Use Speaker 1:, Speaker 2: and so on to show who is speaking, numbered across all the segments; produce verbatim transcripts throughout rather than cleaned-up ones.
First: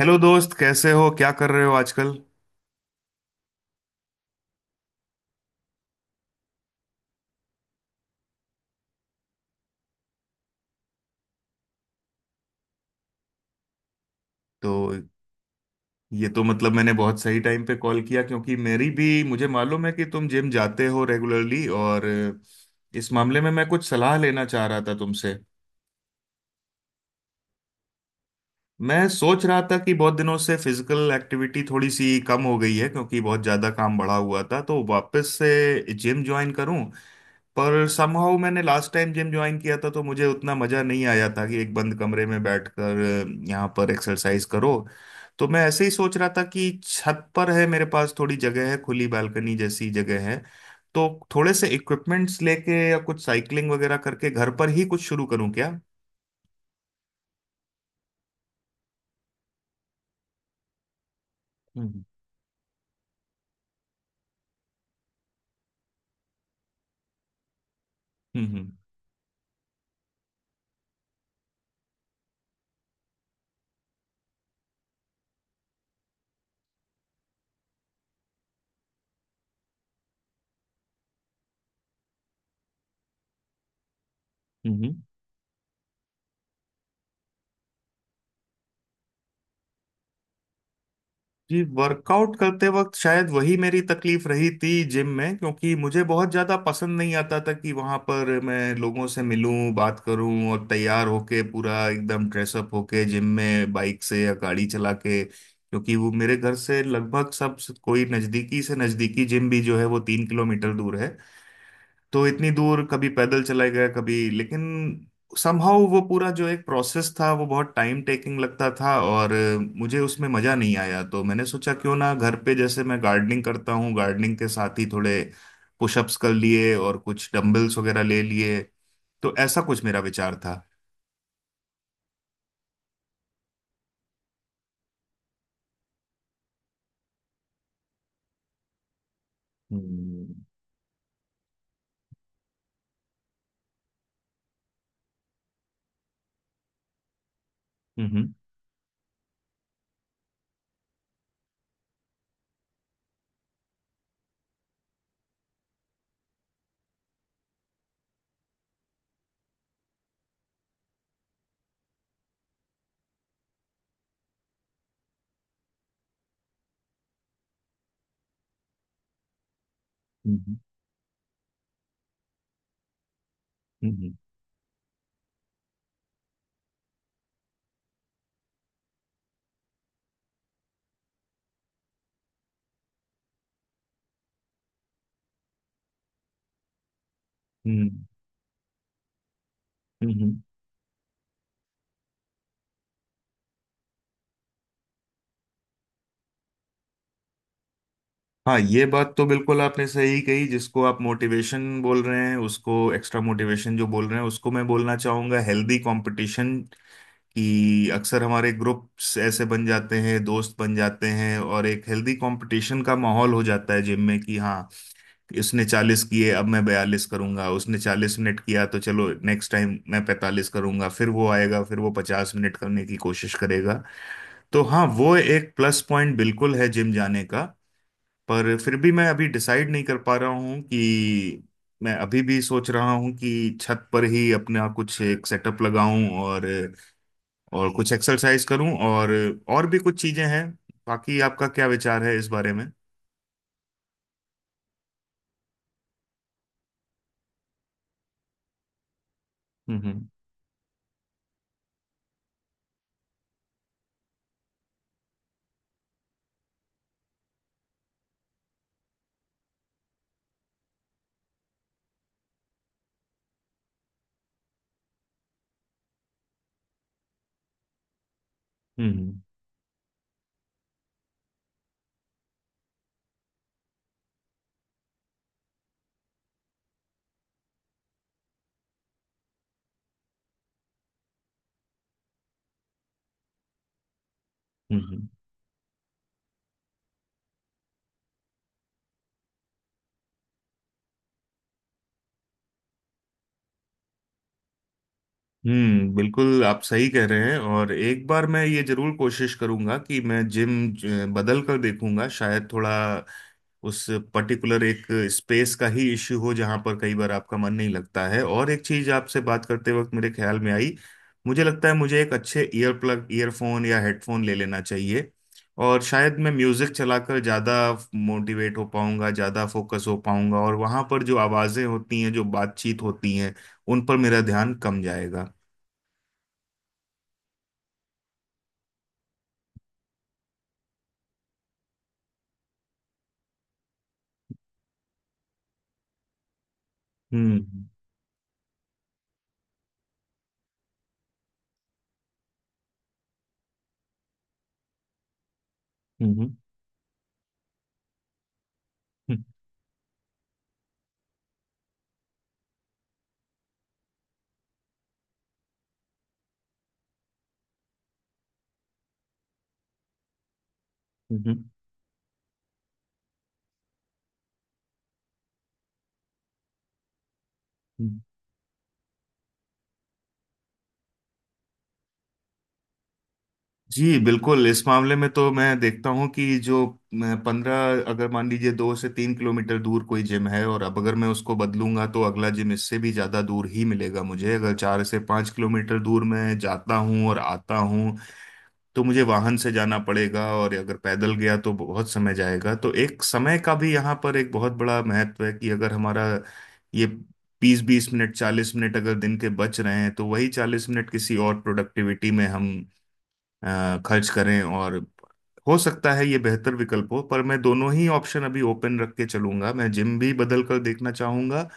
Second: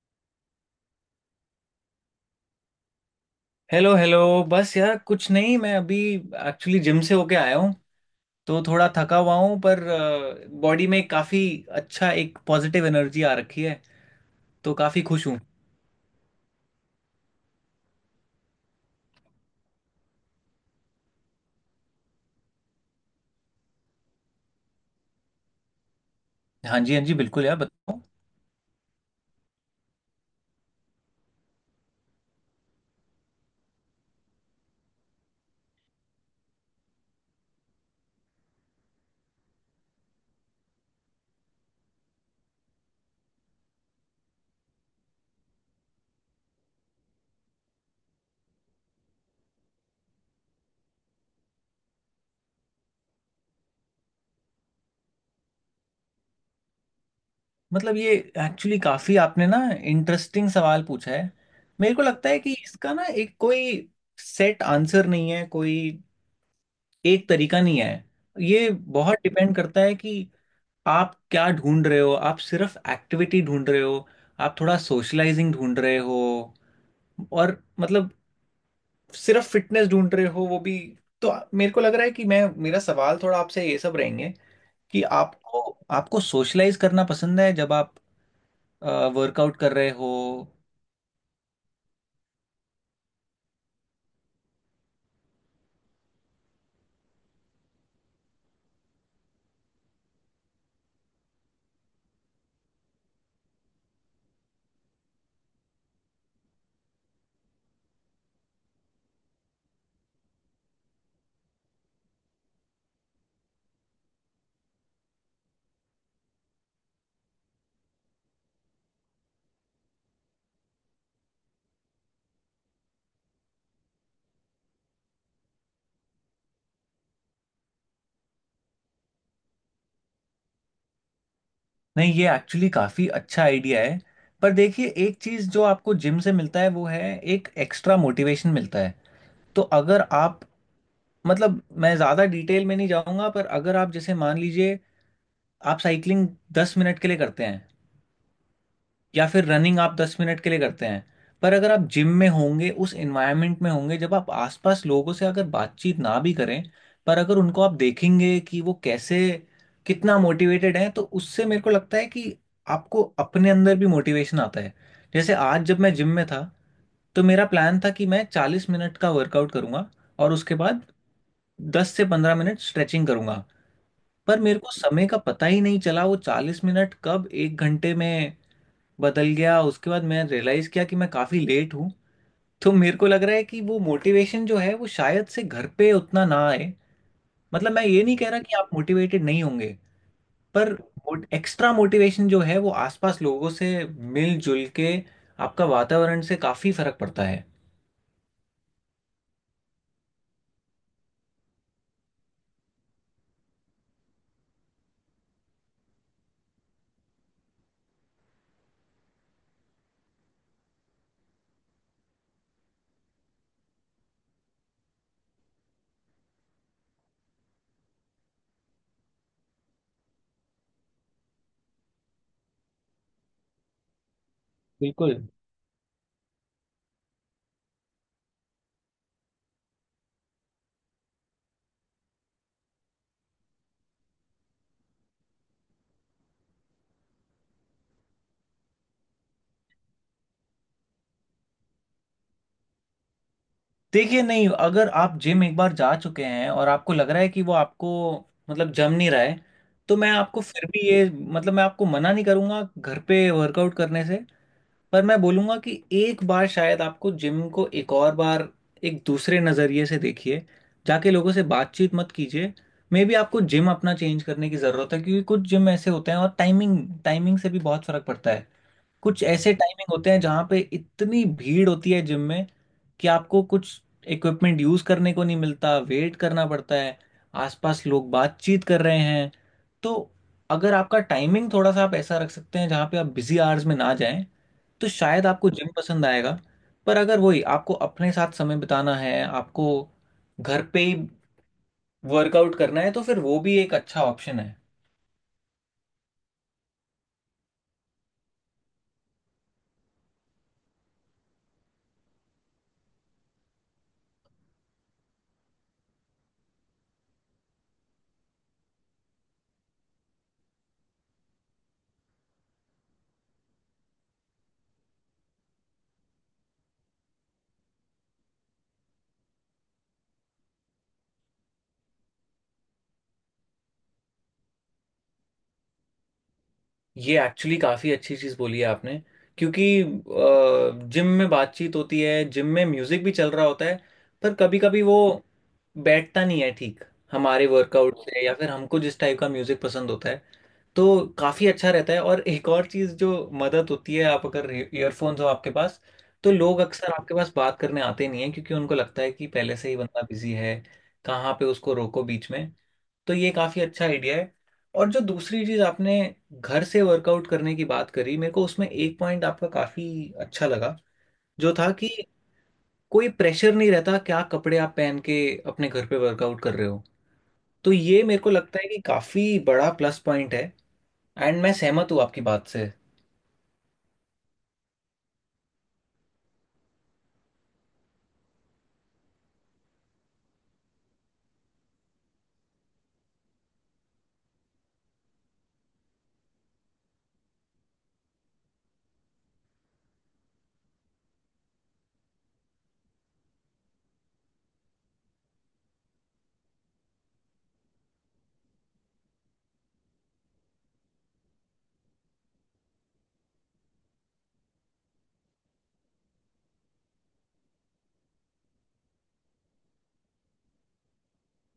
Speaker 1: Hello दोस्त, कैसे हो? क्या कर रहे हो आजकल?
Speaker 2: Hello, hello. बस यार कुछ नहीं, मैं अभी एक्चुअली जिम से होके आया हूँ। तो थोड़ा थका हुआ हूँ, पर बॉडी में काफ़ी अच्छा एक पॉजिटिव एनर्जी आ रखी है,
Speaker 1: तो
Speaker 2: तो काफ़ी खुश हूँ।
Speaker 1: ये तो मतलब मैंने बहुत सही टाइम पे कॉल किया, क्योंकि मेरी भी मुझे मालूम है कि तुम जिम जाते हो रेगुलरली, और इस मामले में मैं कुछ सलाह लेना चाह रहा था तुमसे।
Speaker 2: हाँ जी, हाँ जी, बिल्कुल यार, बताओ।
Speaker 1: मैं सोच रहा था कि बहुत दिनों से फिजिकल एक्टिविटी थोड़ी सी कम हो गई है, क्योंकि बहुत ज़्यादा काम बढ़ा हुआ था, तो वापस से जिम ज्वाइन करूं। पर समहाउ मैंने लास्ट टाइम जिम ज्वाइन किया था तो मुझे उतना मजा नहीं आया था कि एक बंद कमरे में बैठकर अ, यहाँ पर एक्सरसाइज करो। तो मैं ऐसे ही सोच रहा था कि छत पर है, मेरे पास थोड़ी जगह है, खुली बालकनी जैसी जगह है, तो थोड़े से इक्विपमेंट्स लेके या कुछ साइकिलिंग वगैरह करके घर पर ही कुछ शुरू करूँ क्या?
Speaker 2: मतलब ये एक्चुअली काफ़ी आपने ना इंटरेस्टिंग सवाल पूछा है। मेरे
Speaker 1: हम्म,
Speaker 2: को लगता है कि इसका ना एक कोई सेट आंसर नहीं है, कोई एक तरीका नहीं है।
Speaker 1: हम्म,
Speaker 2: ये
Speaker 1: हम्म,
Speaker 2: बहुत डिपेंड करता है कि आप क्या ढूंढ रहे हो, आप सिर्फ एक्टिविटी ढूंढ रहे हो, आप थोड़ा सोशलाइजिंग ढूंढ रहे हो, और मतलब सिर्फ फिटनेस ढूंढ रहे हो वो भी। तो मेरे को लग रहा है कि मैं मेरा सवाल थोड़ा आपसे ये सब रहेंगे
Speaker 1: हम्म।
Speaker 2: कि आपको, आपको सोशलाइज करना पसंद है जब आप वर्कआउट कर रहे हो।
Speaker 1: जी, वर्कआउट करते वक्त शायद वही मेरी तकलीफ रही थी जिम में, क्योंकि मुझे बहुत ज़्यादा पसंद नहीं आता था कि वहाँ पर मैं लोगों से मिलूं, बात करूं, और तैयार होके, पूरा एकदम ड्रेसअप होके जिम में बाइक से या गाड़ी चला के, क्योंकि वो मेरे घर से लगभग सब, कोई नज़दीकी से नज़दीकी जिम भी जो है वो तीन किलोमीटर दूर है। तो इतनी दूर कभी पैदल चले गए कभी, लेकिन समहाउ वो पूरा जो एक प्रोसेस था वो बहुत टाइम टेकिंग लगता था, और अ, मुझे उसमें मजा नहीं आया। तो मैंने सोचा क्यों ना घर पे, जैसे मैं गार्डनिंग करता हूँ, गार्डनिंग के साथ ही थोड़े पुशअप्स कर लिए और कुछ डंबल्स वगैरह ले लिए, तो ऐसा कुछ मेरा विचार था।
Speaker 2: नहीं, ये एक्चुअली काफ़ी अच्छा आइडिया है। पर देखिए, एक चीज़ जो आपको जिम से मिलता है वो है एक एक्स्ट्रा मोटिवेशन मिलता है। तो अगर
Speaker 1: हम्म,
Speaker 2: आप मतलब मैं ज्यादा डिटेल में नहीं जाऊंगा, पर अगर आप जैसे मान लीजिए आप साइकिलिंग दस मिनट के लिए करते हैं
Speaker 1: हम्म,
Speaker 2: या फिर रनिंग आप दस मिनट के लिए करते हैं। पर अगर आप जिम में होंगे, उस एनवायरनमेंट में होंगे, जब आप आसपास लोगों से अगर बातचीत ना भी करें, पर अगर उनको आप देखेंगे कि वो कैसे, कितना मोटिवेटेड है, तो उससे मेरे को लगता है कि आपको अपने अंदर भी मोटिवेशन आता है। जैसे आज जब मैं जिम में था तो मेरा प्लान था कि मैं चालीस मिनट का वर्कआउट करूंगा और उसके
Speaker 1: हम्म,
Speaker 2: बाद दस से पंद्रह मिनट स्ट्रेचिंग करूंगा।
Speaker 1: हम्म,
Speaker 2: पर मेरे को समय का पता ही नहीं चला, वो चालीस मिनट कब एक घंटे में बदल गया, उसके बाद मैं रियलाइज किया कि मैं काफी लेट हूँ। तो मेरे को लग रहा है कि वो मोटिवेशन जो है वो शायद से घर पे उतना ना आए। मतलब मैं ये
Speaker 1: हम्म,
Speaker 2: नहीं कह रहा कि आप मोटिवेटेड नहीं होंगे,
Speaker 1: हम्म, हम्म।
Speaker 2: पर एक्स्ट्रा मोटिवेशन जो है वो आसपास लोगों से मिलजुल के, आपका वातावरण से काफी फर्क पड़ता है।
Speaker 1: हाँ, ये बात तो बिल्कुल आपने सही कही। जिसको आप मोटिवेशन बोल रहे हैं, उसको एक्स्ट्रा मोटिवेशन जो बोल रहे हैं, उसको मैं बोलना चाहूंगा हेल्दी कंपटीशन। कि अक्सर हमारे ग्रुप्स ऐसे बन जाते हैं, दोस्त बन जाते हैं, और एक हेल्दी कंपटीशन का माहौल हो जाता है जिम में, कि हाँ इसने चालीस किए, अब मैं बयालीस करूंगा। उसने चालीस मिनट किया तो चलो नेक्स्ट टाइम मैं पैंतालीस करूंगा, फिर वो आएगा, फिर वो पचास मिनट करने की कोशिश करेगा। तो हाँ, वो
Speaker 2: बिल्कुल।
Speaker 1: एक प्लस पॉइंट बिल्कुल है जिम जाने का। पर फिर भी मैं अभी डिसाइड नहीं कर पा रहा हूँ कि मैं अभी भी सोच रहा हूँ कि छत पर ही अपना कुछ एक सेटअप लगाऊं, और और कुछ एक्सरसाइज करूं, और और भी कुछ चीजें हैं। बाकी आपका क्या विचार है इस बारे में?
Speaker 2: देखिए, नहीं अगर आप जिम एक बार जा चुके हैं और आपको लग रहा है कि वो आपको मतलब जम नहीं रहा है,
Speaker 1: हम्म,
Speaker 2: तो
Speaker 1: हम्म,
Speaker 2: मैं आपको फिर भी ये मतलब मैं आपको मना नहीं करूंगा घर पे वर्कआउट करने से। पर मैं बोलूंगा कि एक बार शायद आपको जिम को एक और बार एक दूसरे नज़रिए से देखिए, जाके लोगों से बातचीत मत कीजिए। मे बी आपको जिम अपना चेंज करने की ज़रूरत है, क्योंकि कुछ जिम ऐसे होते हैं और टाइमिंग टाइमिंग से भी बहुत फ़र्क पड़ता है।
Speaker 1: हम्म,
Speaker 2: कुछ ऐसे टाइमिंग होते हैं जहाँ पे इतनी भीड़ होती है जिम में कि आपको कुछ इक्विपमेंट यूज करने को नहीं मिलता, वेट करना पड़ता है, आसपास लोग बातचीत कर रहे हैं। तो अगर आपका टाइमिंग थोड़ा सा आप ऐसा रख सकते हैं जहाँ पे आप बिजी आवर्स में ना जाएं, तो
Speaker 1: हम्म,
Speaker 2: शायद आपको जिम पसंद आएगा। पर अगर वही आपको अपने साथ समय बिताना है, आपको घर पे ही वर्कआउट करना है, तो फिर वो भी एक अच्छा ऑप्शन है।
Speaker 1: हम्म। बिल्कुल, आप सही कह रहे हैं। और एक बार मैं ये जरूर कोशिश करूंगा कि मैं जिम बदल कर देखूंगा, शायद थोड़ा उस पर्टिकुलर एक स्पेस का ही इश्यू हो, जहां पर कई बार आपका मन नहीं लगता है। और एक चीज आपसे बात करते वक्त मेरे ख्याल में आई, मुझे लगता है मुझे एक अच्छे ईयर प्लग, ईयरफोन या हेडफोन ले लेना चाहिए, और शायद मैं म्यूजिक चलाकर ज्यादा मोटिवेट हो पाऊंगा, ज्यादा फोकस हो पाऊंगा, और वहां पर जो आवाजें होती हैं, जो बातचीत होती हैं, उन पर मेरा ध्यान कम जाएगा।
Speaker 2: ये एक्चुअली काफ़ी अच्छी चीज़ बोली है आपने, क्योंकि जिम में बातचीत होती है, जिम में म्यूज़िक भी चल रहा होता है, पर कभी कभी वो बैठता नहीं है ठीक हमारे
Speaker 1: हम्म,
Speaker 2: वर्कआउट से या फिर हमको जिस टाइप का म्यूज़िक पसंद होता है। तो काफ़ी अच्छा रहता है, और एक और चीज़ जो मदद होती है, आप अगर ईयरफोन्स हो आपके पास, तो
Speaker 1: हम्म,
Speaker 2: लोग अक्सर आपके पास बात करने आते नहीं है, क्योंकि उनको लगता है
Speaker 1: हम्म,
Speaker 2: कि पहले से ही बंदा बिजी है, कहाँ पे उसको रोको बीच में। तो ये काफ़ी अच्छा आइडिया है। और जो दूसरी चीज़ आपने घर से वर्कआउट करने की बात करी, मेरे को उसमें एक पॉइंट आपका काफ़ी अच्छा लगा,
Speaker 1: हम्म,
Speaker 2: जो था कि कोई प्रेशर नहीं रहता क्या कपड़े आप पहन के अपने घर पे वर्कआउट कर रहे हो। तो
Speaker 1: हम्म।
Speaker 2: ये मेरे को लगता है कि काफ़ी बड़ा प्लस पॉइंट है। एंड मैं सहमत हूँ आपकी बात से।
Speaker 1: जी बिल्कुल, इस मामले में तो मैं देखता हूँ कि जो पंद्रह अगर मान लीजिए दो से तीन किलोमीटर दूर कोई जिम है, और अब अगर मैं उसको बदलूंगा तो अगला जिम इससे भी ज़्यादा दूर ही मिलेगा मुझे। अगर चार से पाँच किलोमीटर दूर मैं जाता हूँ और आता हूँ तो मुझे वाहन से जाना पड़ेगा, और अगर पैदल गया तो बहुत समय जाएगा। तो एक समय का भी यहाँ पर एक बहुत बड़ा महत्व है, कि अगर हमारा ये बीस बीस मिनट, चालीस मिनट अगर दिन के बच रहे हैं, तो वही चालीस मिनट किसी और प्रोडक्टिविटी में हम अ, खर्च करें, और हो सकता है ये बेहतर विकल्प हो। पर मैं दोनों ही ऑप्शन अभी ओपन रख के चलूंगा। मैं जिम भी बदल कर देखना चाहूंगा,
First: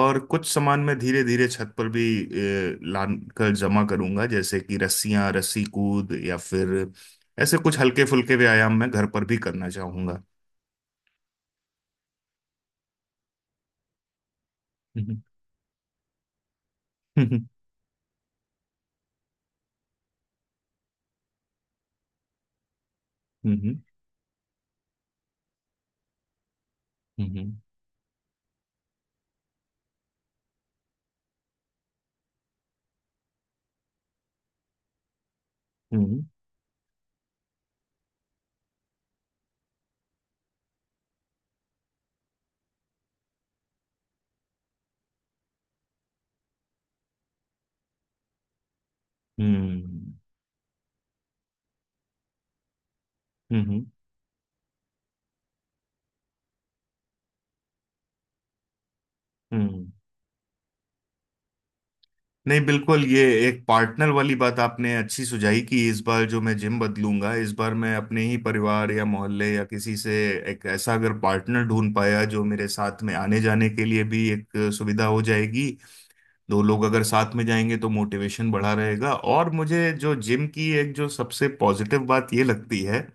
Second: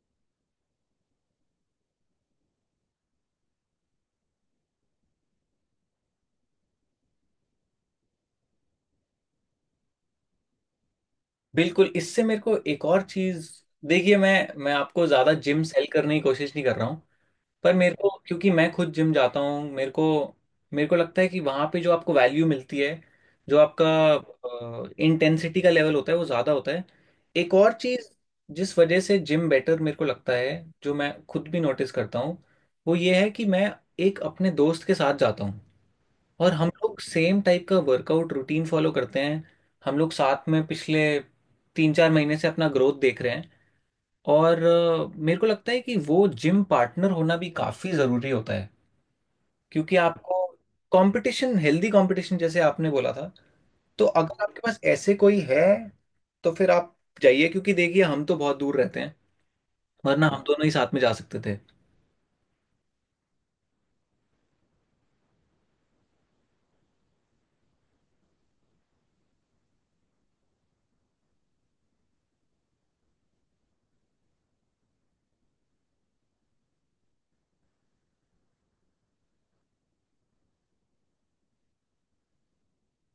Speaker 1: और कुछ सामान मैं धीरे धीरे छत पर भी ला कर जमा करूंगा, जैसे कि रस्सियां, रस्सी कूद, या फिर ऐसे कुछ हल्के फुल्के व्यायाम मैं घर पर भी करना चाहूंगा।
Speaker 2: बिल्कुल। इससे मेरे को एक और चीज़, देखिए मैं मैं आपको
Speaker 1: हम्म,
Speaker 2: ज़्यादा जिम सेल करने की कोशिश नहीं कर रहा हूँ।
Speaker 1: हम्म,
Speaker 2: पर मेरे को, क्योंकि मैं खुद जिम जाता हूँ, मेरे को मेरे को लगता है कि वहाँ पे जो आपको वैल्यू मिलती है, जो
Speaker 1: हम्म,
Speaker 2: आपका इंटेंसिटी का लेवल होता है वो ज़्यादा होता है।
Speaker 1: हम्म,
Speaker 2: एक और चीज़ जिस वजह से जिम बेटर मेरे को लगता है, जो मैं खुद भी नोटिस करता हूँ, वो ये है कि मैं एक अपने दोस्त के साथ जाता हूँ
Speaker 1: हम्म,
Speaker 2: और हम लोग सेम टाइप का वर्कआउट रूटीन फॉलो करते हैं। हम लोग साथ में पिछले तीन चार महीने से अपना ग्रोथ देख रहे हैं। और अ, मेरे को लगता है कि वो जिम पार्टनर होना भी काफी जरूरी होता है, क्योंकि
Speaker 1: हम्म,
Speaker 2: आपको कंपटीशन, हेल्दी कंपटीशन जैसे आपने बोला था।
Speaker 1: हम्म,
Speaker 2: तो अगर आपके पास ऐसे कोई है तो फिर आप जाइए, क्योंकि देखिए हम तो बहुत दूर रहते हैं,
Speaker 1: हम्म।
Speaker 2: वरना हम दोनों ही साथ में जा सकते थे।
Speaker 1: नहीं बिल्कुल, ये एक पार्टनर वाली बात आपने अच्छी सुझाई कि इस बार जो मैं जिम बदलूंगा, इस बार मैं अपने ही परिवार या मोहल्ले या किसी से एक ऐसा अगर पार्टनर ढूंढ पाया, जो मेरे साथ में आने जाने के लिए भी एक सुविधा हो जाएगी। दो लोग अगर साथ में जाएंगे तो मोटिवेशन बढ़ा रहेगा। और मुझे जो जिम की एक जो सबसे पॉजिटिव बात ये लगती है,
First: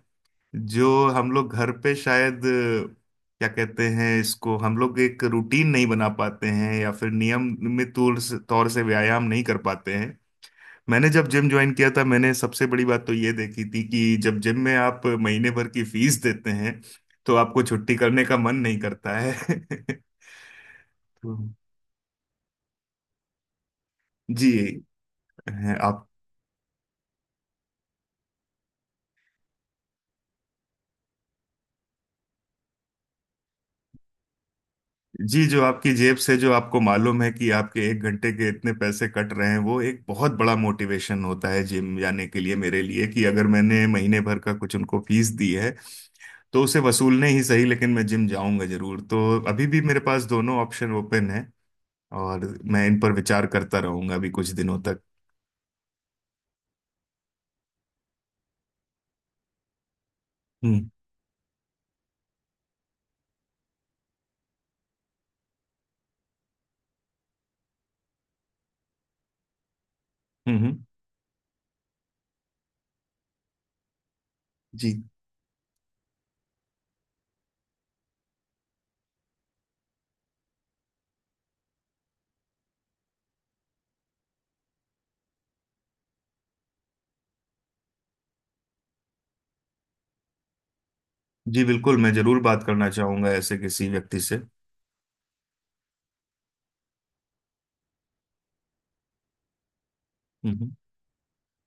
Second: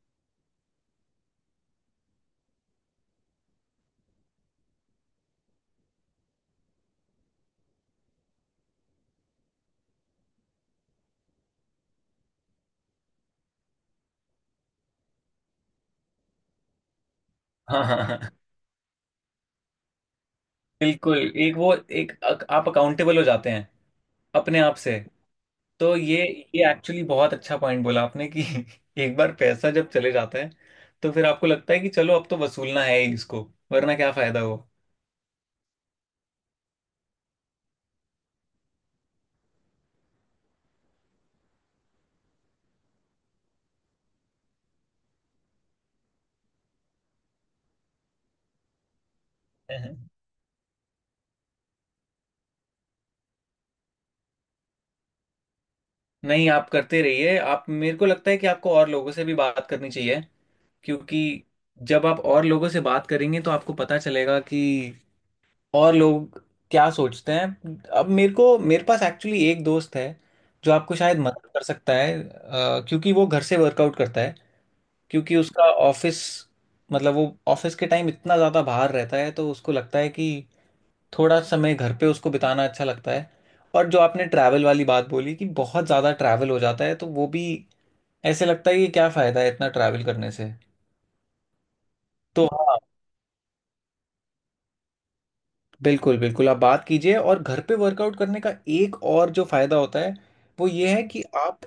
Speaker 1: जो हम लोग घर पे शायद अ, क्या कहते हैं इसको, हम लोग एक रूटीन नहीं बना पाते हैं, या फिर नियमित तौर से तौर से व्यायाम नहीं कर पाते हैं। मैंने जब जिम ज्वाइन किया था, मैंने सबसे बड़ी बात तो ये देखी थी कि जब जिम में आप महीने भर की फीस देते हैं, तो आपको
Speaker 2: हाँ,
Speaker 1: छुट्टी
Speaker 2: हाँ, हाँ,
Speaker 1: करने का मन नहीं करता है।
Speaker 2: बिल्कुल।
Speaker 1: तो।
Speaker 2: एक वो एक अक- आप अकाउंटेबल हो जाते हैं अपने आप
Speaker 1: जी।
Speaker 2: से। तो
Speaker 1: आप।
Speaker 2: ये ये एक्चुअली बहुत अच्छा पॉइंट बोला आपने कि एक बार पैसा जब चले जाता है तो फिर आपको लगता है कि चलो अब तो वसूलना है ही इसको, वरना क्या फायदा हो।
Speaker 1: जी, जो आपकी जेब से, जो आपको मालूम है कि आपके एक घंटे के इतने पैसे कट रहे हैं, वो एक बहुत बड़ा मोटिवेशन होता है जिम जाने के लिए मेरे लिए। कि अगर मैंने महीने भर का कुछ उनको फीस दी है, तो उसे वसूलने ही सही, लेकिन मैं जिम जाऊंगा जरूर। तो अभी भी
Speaker 2: हैं।
Speaker 1: मेरे पास दोनों ऑप्शन ओपन है, और मैं इन पर विचार करता रहूंगा अभी कुछ दिनों तक।
Speaker 2: नहीं, आप करते रहिए। आप, मेरे को लगता है कि आपको और लोगों से भी बात करनी चाहिए,
Speaker 1: हम्म,
Speaker 2: क्योंकि जब आप और लोगों से बात करेंगे तो आपको पता चलेगा कि और लोग क्या सोचते हैं। अब मेरे को, मेरे पास एक्चुअली एक दोस्त है
Speaker 1: हम्म,
Speaker 2: जो
Speaker 1: हम्म।
Speaker 2: आपको शायद मदद कर सकता है, अ, क्योंकि वो घर से वर्कआउट करता है।
Speaker 1: जी।
Speaker 2: क्योंकि उसका ऑफिस, मतलब वो ऑफिस के टाइम इतना ज़्यादा बाहर रहता है, तो उसको लगता है कि थोड़ा समय घर पे उसको बिताना अच्छा लगता है। और जो आपने ट्रैवल वाली बात बोली कि बहुत ज़्यादा ट्रैवल हो जाता है, तो वो भी ऐसे लगता है कि क्या फ़ायदा है इतना ट्रैवल करने से।
Speaker 1: जी बिल्कुल, मैं जरूर
Speaker 2: तो
Speaker 1: बात
Speaker 2: हाँ,
Speaker 1: करना चाहूंगा ऐसे किसी व्यक्ति से।
Speaker 2: बिल्कुल बिल्कुल आप बात कीजिए, और घर पे वर्कआउट करने का एक और जो फ़ायदा होता है, वो
Speaker 1: हम्म,
Speaker 2: ये है कि आप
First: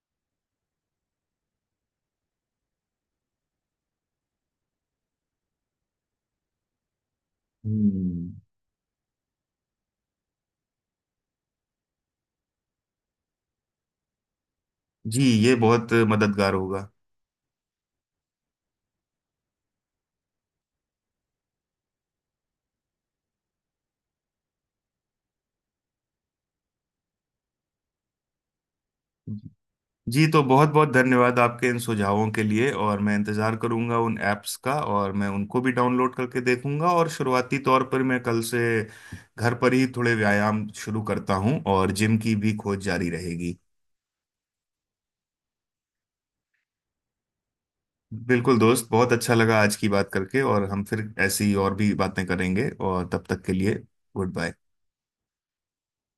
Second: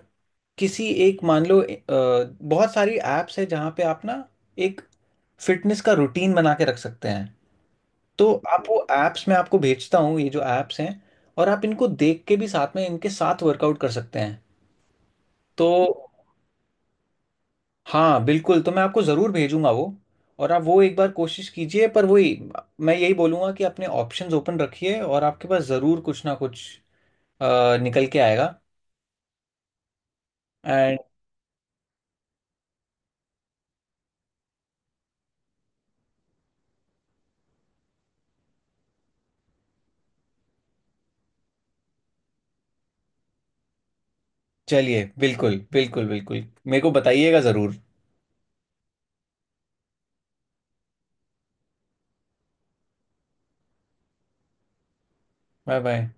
Speaker 2: किसी एक मान लो, अ, बहुत सारी ऐप्स है जहाँ पे आप ना एक फिटनेस का रूटीन बना के रख सकते हैं।
Speaker 1: हम्म।
Speaker 2: तो आप वो ऐप्स मैं आपको भेजता हूँ, ये जो ऐप्स हैं, और आप इनको देख के भी साथ में इनके साथ वर्कआउट कर सकते हैं।
Speaker 1: जी, ये
Speaker 2: तो
Speaker 1: बहुत मददगार होगा।
Speaker 2: हाँ बिल्कुल, तो मैं आपको ज़रूर भेजूंगा वो, और आप वो एक बार कोशिश कीजिए, पर वही मैं यही बोलूँगा कि अपने ऑप्शंस ओपन रखिए और आपके पास ज़रूर कुछ ना कुछ अ, निकल के आएगा।
Speaker 1: जी, तो बहुत बहुत
Speaker 2: एंड
Speaker 1: धन्यवाद आपके इन सुझावों के लिए। और मैं इंतज़ार करूंगा उन ऐप्स का, और मैं उनको भी डाउनलोड करके देखूंगा। और शुरुआती तौर पर मैं कल से घर पर ही थोड़े व्यायाम शुरू करता हूं, और जिम की भी खोज जारी रहेगी।
Speaker 2: चलिए, बिल्कुल बिल्कुल बिल्कुल, मेरे को बताइएगा ज़रूर।
Speaker 1: बिल्कुल दोस्त, बहुत अच्छा लगा आज की बात करके, और हम फिर ऐसी और भी बातें करेंगे, और तब तक के लिए गुड बाय।
Speaker 2: Bye bye.